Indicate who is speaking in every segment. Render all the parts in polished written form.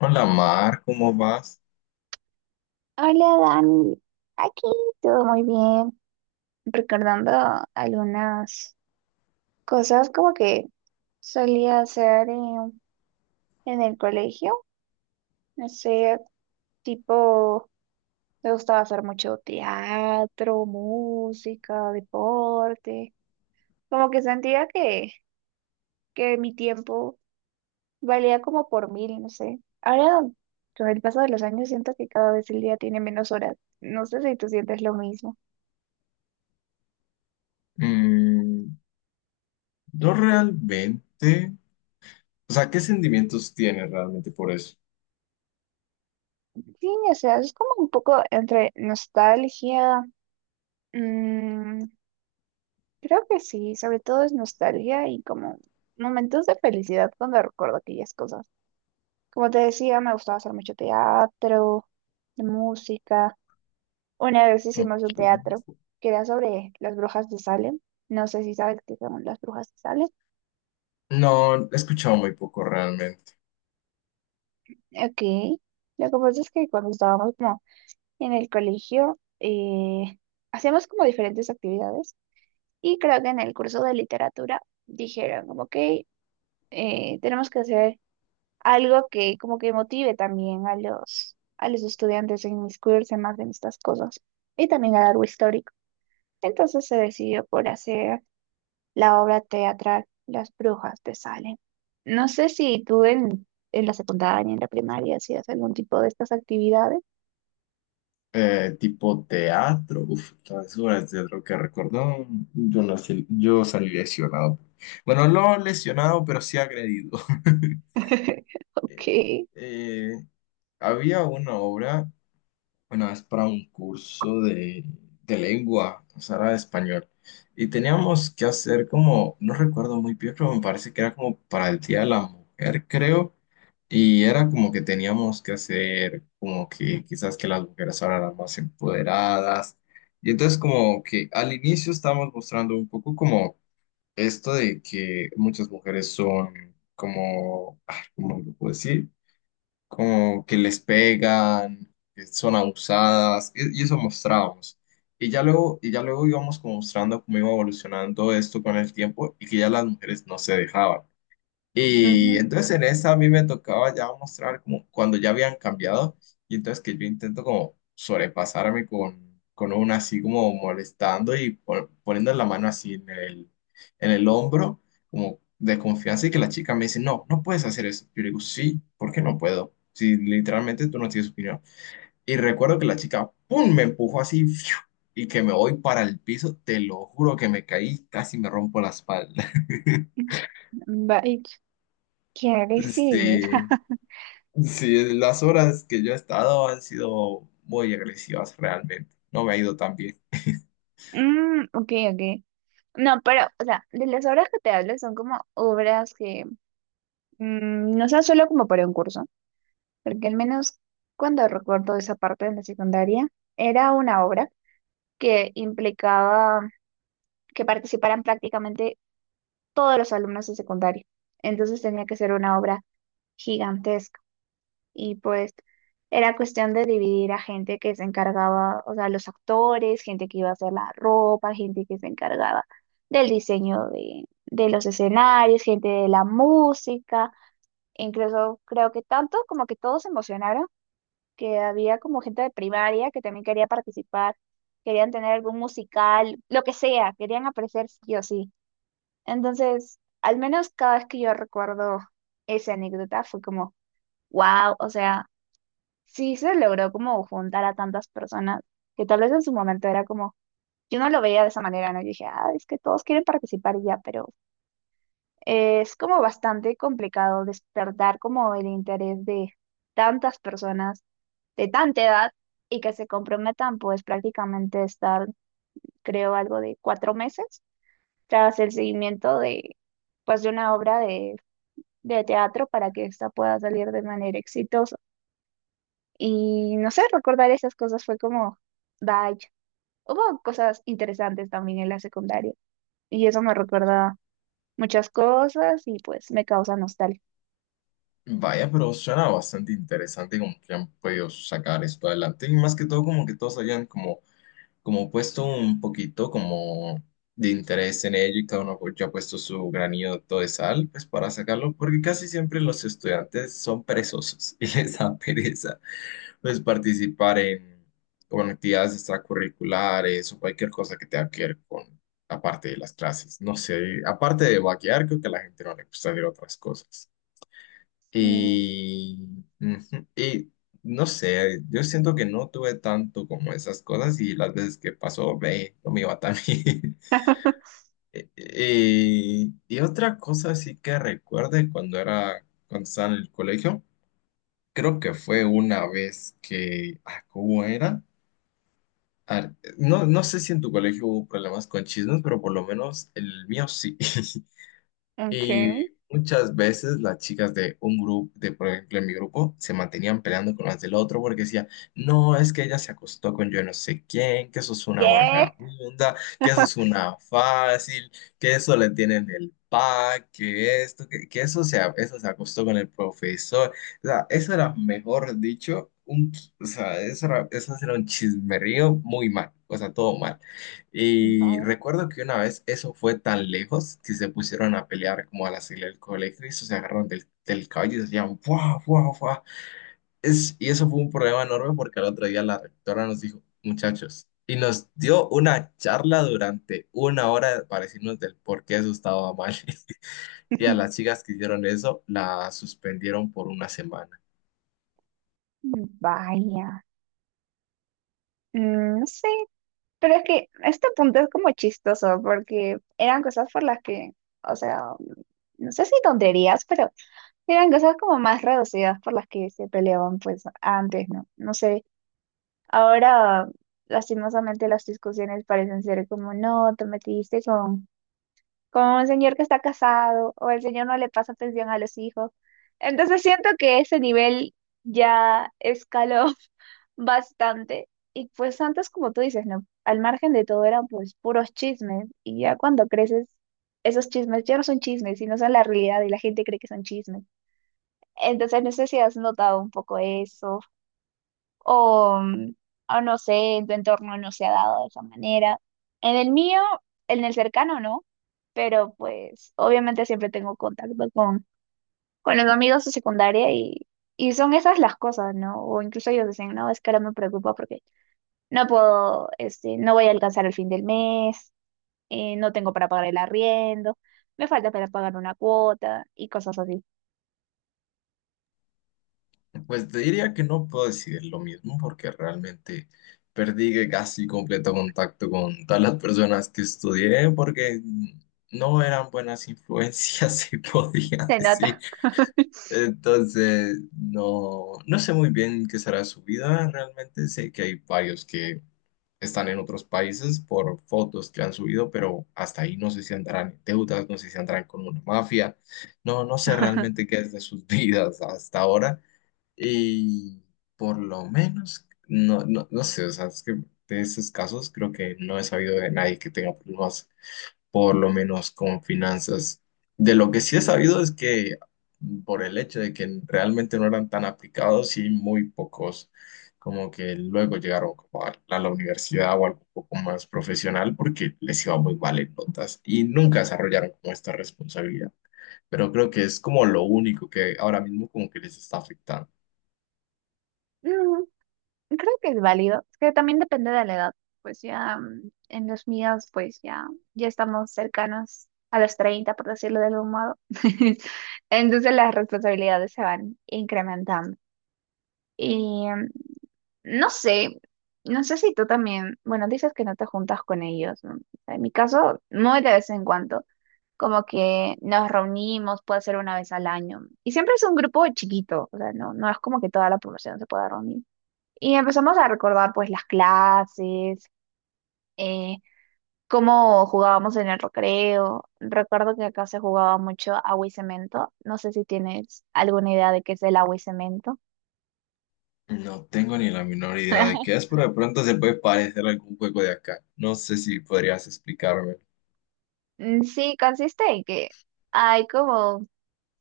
Speaker 1: Hola Mar, ¿cómo vas?
Speaker 2: Hola Dani, aquí todo muy bien, recordando algunas cosas como que solía hacer en el colegio, no sé, tipo, me gustaba hacer mucho teatro, música, deporte, como que sentía que mi tiempo valía como por mil, no sé. Ahora, con el paso de los años, siento que cada vez el día tiene menos horas, no sé si tú sientes lo mismo.
Speaker 1: Mm, yo realmente, o sea, ¿qué sentimientos tienes realmente por eso?
Speaker 2: Sí, o sea, es como un poco entre nostalgia. mm, Creo que sí, sobre todo es nostalgia y como momentos de felicidad cuando recuerdo aquellas cosas. Como te decía, me gustaba hacer mucho teatro, de música. Una vez hicimos
Speaker 1: Ok.
Speaker 2: un teatro que era sobre las brujas de Salem. No sé si sabes qué son las brujas de Salem.
Speaker 1: No, he escuchado muy poco realmente.
Speaker 2: Ok. Lo que pasa es que cuando estábamos como en el colegio, hacíamos como diferentes actividades. Y creo que en el curso de literatura dijeron como que tenemos que hacer algo que como que motive también a los estudiantes a inmiscuirse más en estas cosas y también a algo histórico. Entonces se decidió por hacer la obra teatral Las Brujas de Salem. No sé si tú en la secundaria, en la primaria, hacías algún tipo de estas actividades.
Speaker 1: Tipo teatro, uff, las obras de teatro que recordó, yo salí lesionado. Bueno, no lesionado, pero sí agredido. Eh,
Speaker 2: Ok.
Speaker 1: eh, había una obra. Una vez para un curso de lengua, o sea, era de español. Y teníamos que hacer como, no recuerdo muy bien, pero me parece que era como para el Día de la Mujer, creo. Y era como que teníamos que hacer como que quizás que las mujeres ahora eran más empoderadas. Y entonces como que al inicio estábamos mostrando un poco como esto de que muchas mujeres son como, ah, ¿cómo lo puedo decir? Como que les pegan, que son abusadas, y eso mostrábamos. Y ya luego íbamos como mostrando cómo iba evolucionando esto con el tiempo y que ya las mujeres no se dejaban. Y
Speaker 2: Ujú.
Speaker 1: entonces en esa a mí me tocaba ya mostrar como cuando ya habían cambiado y entonces que yo intento como sobrepasarme con una así como molestando y poniendo la mano así en en el hombro como de confianza y que la chica me dice, no, no puedes hacer eso. Yo le digo, sí, ¿por qué no puedo? Si literalmente tú no tienes opinión. Y recuerdo que la chica, ¡pum!, me empujó así, ¡fiu!, y que me voy para el piso, te lo juro que me caí, casi me rompo la espalda.
Speaker 2: Vaya, ¿qué decir?
Speaker 1: Sí. Sí, las horas que yo he estado han sido muy agresivas realmente. No me ha ido tan bien.
Speaker 2: Mm, ok, ok. No, pero, o sea, de las obras que te hablo son como obras que no son solo como para un curso, porque al menos cuando recuerdo esa parte de la secundaria, era una obra que implicaba que participaran prácticamente todos los alumnos de secundaria. Entonces tenía que ser una obra gigantesca, y pues era cuestión de dividir a gente que se encargaba, o sea, los actores, gente que iba a hacer la ropa, gente que se encargaba del diseño de los escenarios, gente de la música, incluso creo que tanto como que todos se emocionaron, que había como gente de primaria que también quería participar, querían tener algún musical, lo que sea, querían aparecer sí o sí. Entonces, al menos cada vez que yo recuerdo esa anécdota fue como, wow, o sea sí se logró como juntar a tantas personas que tal vez en su momento era como, yo no lo veía de esa manera, ¿no? Yo dije, ah, es que todos quieren participar y ya, pero es como bastante complicado despertar como el interés de tantas personas de tanta edad y que se comprometan pues prácticamente estar, creo, algo de 4 meses tras el seguimiento de pues de una obra de teatro para que esta pueda salir de manera exitosa. Y no sé, recordar esas cosas fue como... Bye. Hubo cosas interesantes también en la secundaria y eso me recuerda muchas cosas y pues me causa nostalgia.
Speaker 1: Vaya, pero suena bastante interesante como que han podido sacar esto adelante. Y más que todo, como que todos hayan como, como puesto un poquito como de interés en ello y cada uno pues, ya ha puesto su granito de sal pues para sacarlo, porque casi siempre los estudiantes son perezosos y les da pereza pues participar en, como actividades extracurriculares o cualquier cosa que tenga que ver con aparte de las clases. No sé, aparte de vaquear, creo que a la gente no le gusta hacer otras cosas.
Speaker 2: Y...
Speaker 1: Y, ujú, y no sé, yo siento que no tuve tanto como esas cosas y las veces que pasó, ve, no me iba tan bien. Y otra cosa sí que recuerde cuando estaba en el colegio, creo que fue una vez que, ah, ¿cómo era? A no, no sé si en tu colegio hubo problemas con chismes, pero por lo menos el mío sí. Y
Speaker 2: Okay.
Speaker 1: muchas veces las chicas de un grupo, de por ejemplo en mi grupo, se mantenían peleando con las del otro porque decía, no, es que ella se acostó con yo no sé quién, que eso es una
Speaker 2: ¿Qué?
Speaker 1: vagabunda, que eso es una fácil, que eso le tienen el pack, que esto, que eso eso se acostó con el profesor. O sea, eso era, mejor dicho, o sea, eso era un chismerío muy mal, o sea, todo mal. Y
Speaker 2: Vaya.
Speaker 1: recuerdo que una vez eso fue tan lejos que se pusieron a pelear como a la salida del colegio y eso se agarraron del cabello y decían, ¡buah, buah, buah! Y eso fue un problema enorme porque al otro día la rectora nos dijo, muchachos, y nos dio una charla durante una hora para decirnos del por qué eso estaba mal. Y a las chicas que hicieron eso, la suspendieron por una semana.
Speaker 2: Vaya. No sé, pero es que este punto es como chistoso porque eran cosas por las que, o sea, no sé si tonterías, pero eran cosas como más reducidas por las que se peleaban pues antes, ¿no? No sé. Ahora, lastimosamente, las discusiones parecen ser como, no, te metiste con un señor que está casado o el señor no le pasa atención a los hijos. Entonces siento que ese nivel ya escaló bastante. Y pues antes, como tú dices, ¿no? Al margen de todo eran pues puros chismes. Y ya cuando creces, esos chismes ya no son chismes, sino son la realidad y la gente cree que son chismes. Entonces no sé si has notado un poco eso o, mm, o no sé, en tu entorno no se ha dado de esa manera. En el mío, en el cercano no, pero pues obviamente siempre tengo contacto con los amigos de secundaria y son esas las cosas, ¿no? O incluso ellos dicen, no, es que ahora me preocupa porque no puedo, este, no voy a alcanzar el fin del mes, no tengo para pagar el arriendo, me falta para pagar una cuota y cosas así.
Speaker 1: Pues te diría que no puedo decidir lo mismo porque realmente perdí casi completo contacto con todas las personas que estudié porque no eran buenas influencias, se podía
Speaker 2: Se
Speaker 1: decir.
Speaker 2: nota.
Speaker 1: Entonces, no, no sé muy bien qué será su vida. Realmente sé que hay varios que están en otros países por fotos que han subido, pero hasta ahí no sé si andarán en deudas, no sé si andarán con una mafia. No, no sé realmente qué es de sus vidas hasta ahora. Y por lo menos, no sé, o sea, es que de esos casos creo que no he sabido de nadie que tenga problemas, por lo menos con finanzas. De lo que sí he sabido es que por el hecho de que realmente no eran tan aplicados y muy pocos, como que luego llegaron como a la universidad o algo un poco más profesional porque les iba muy mal en notas y nunca desarrollaron como esta responsabilidad. Pero creo que es como lo único que ahora mismo como que les está afectando.
Speaker 2: Creo que es válido, es que también depende de la edad. Pues ya en los míos, pues ya, ya estamos cercanos a los 30 por decirlo de algún modo. Entonces las responsabilidades se van incrementando. Y no sé, si tú también, bueno, dices que no te juntas con ellos, ¿no? En mi caso, muy de vez en cuando, como que nos reunimos, puede ser una vez al año. Y siempre es un grupo chiquito, o sea, no, no es como que toda la población se pueda reunir. Y empezamos a recordar pues las clases, eh, cómo jugábamos en el recreo. Recuerdo que acá se jugaba mucho agua y cemento. No sé si tienes alguna idea de qué es el agua y cemento.
Speaker 1: No tengo ni la menor idea de qué es, pero de pronto se puede parecer a algún juego de acá. No sé si podrías explicarme
Speaker 2: Mm, sí, consiste en que hay como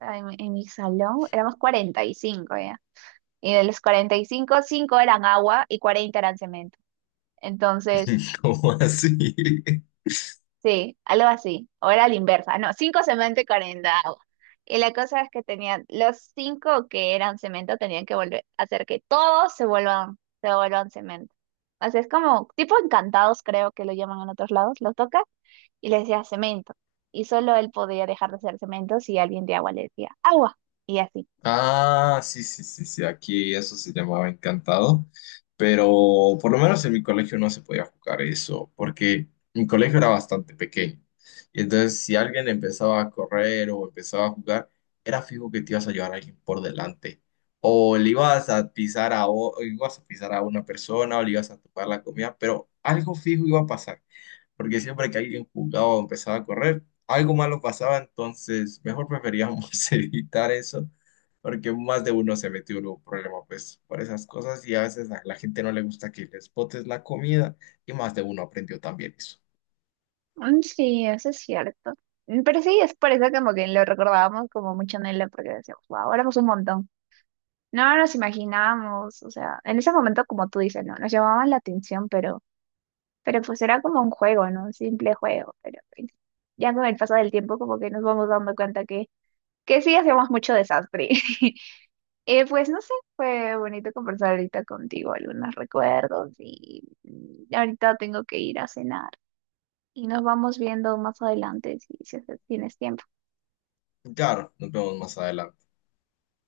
Speaker 2: en mi salón éramos 45 ya. Y de los 45, 5 eran agua y 40 eran cemento. Entonces,
Speaker 1: cómo así.
Speaker 2: sí, algo así. O era la inversa. No, cinco cemento y 40 agua. Y la cosa es que tenían, los cinco que eran cemento tenían que volver a hacer que todos se vuelvan cemento. O sea, es como tipo encantados, creo que lo llaman en otros lados. Los toca y les decía cemento. Y solo él podía dejar de ser cemento si alguien de agua le decía agua. Y así.
Speaker 1: Ah, sí, sí, sí, sí, aquí eso se llamaba encantado, pero por lo menos en mi colegio no se podía jugar eso, porque mi colegio era bastante pequeño. Y entonces si alguien empezaba a correr o empezaba a jugar, era fijo que te ibas a llevar a alguien por delante. O le ibas a pisar o ibas a pisar a una persona o le ibas a topar la comida, pero algo fijo iba a pasar, porque siempre que alguien jugaba o empezaba a correr, algo malo pasaba, entonces mejor preferíamos evitar eso porque más de uno se metió en un problema pues por esas cosas y a veces a la gente no le gusta que les botes la comida y más de uno aprendió también eso.
Speaker 2: Mm, sí, eso es cierto. Pero sí, es por eso como que lo recordábamos como mucho en él, porque decíamos, wow, éramos un montón. No nos imaginábamos, o sea, en ese momento, como tú dices, no, nos llamaban la atención, pero pues era como un juego, ¿no? Un simple juego, pero pues, ya con el paso del tiempo como que nos vamos dando cuenta que sí hacíamos mucho desastre. Pues no sé, fue bonito conversar ahorita contigo, algunos recuerdos y ahorita tengo que ir a cenar y nos vamos viendo más adelante si tienes tiempo.
Speaker 1: Claro, nos vemos más adelante.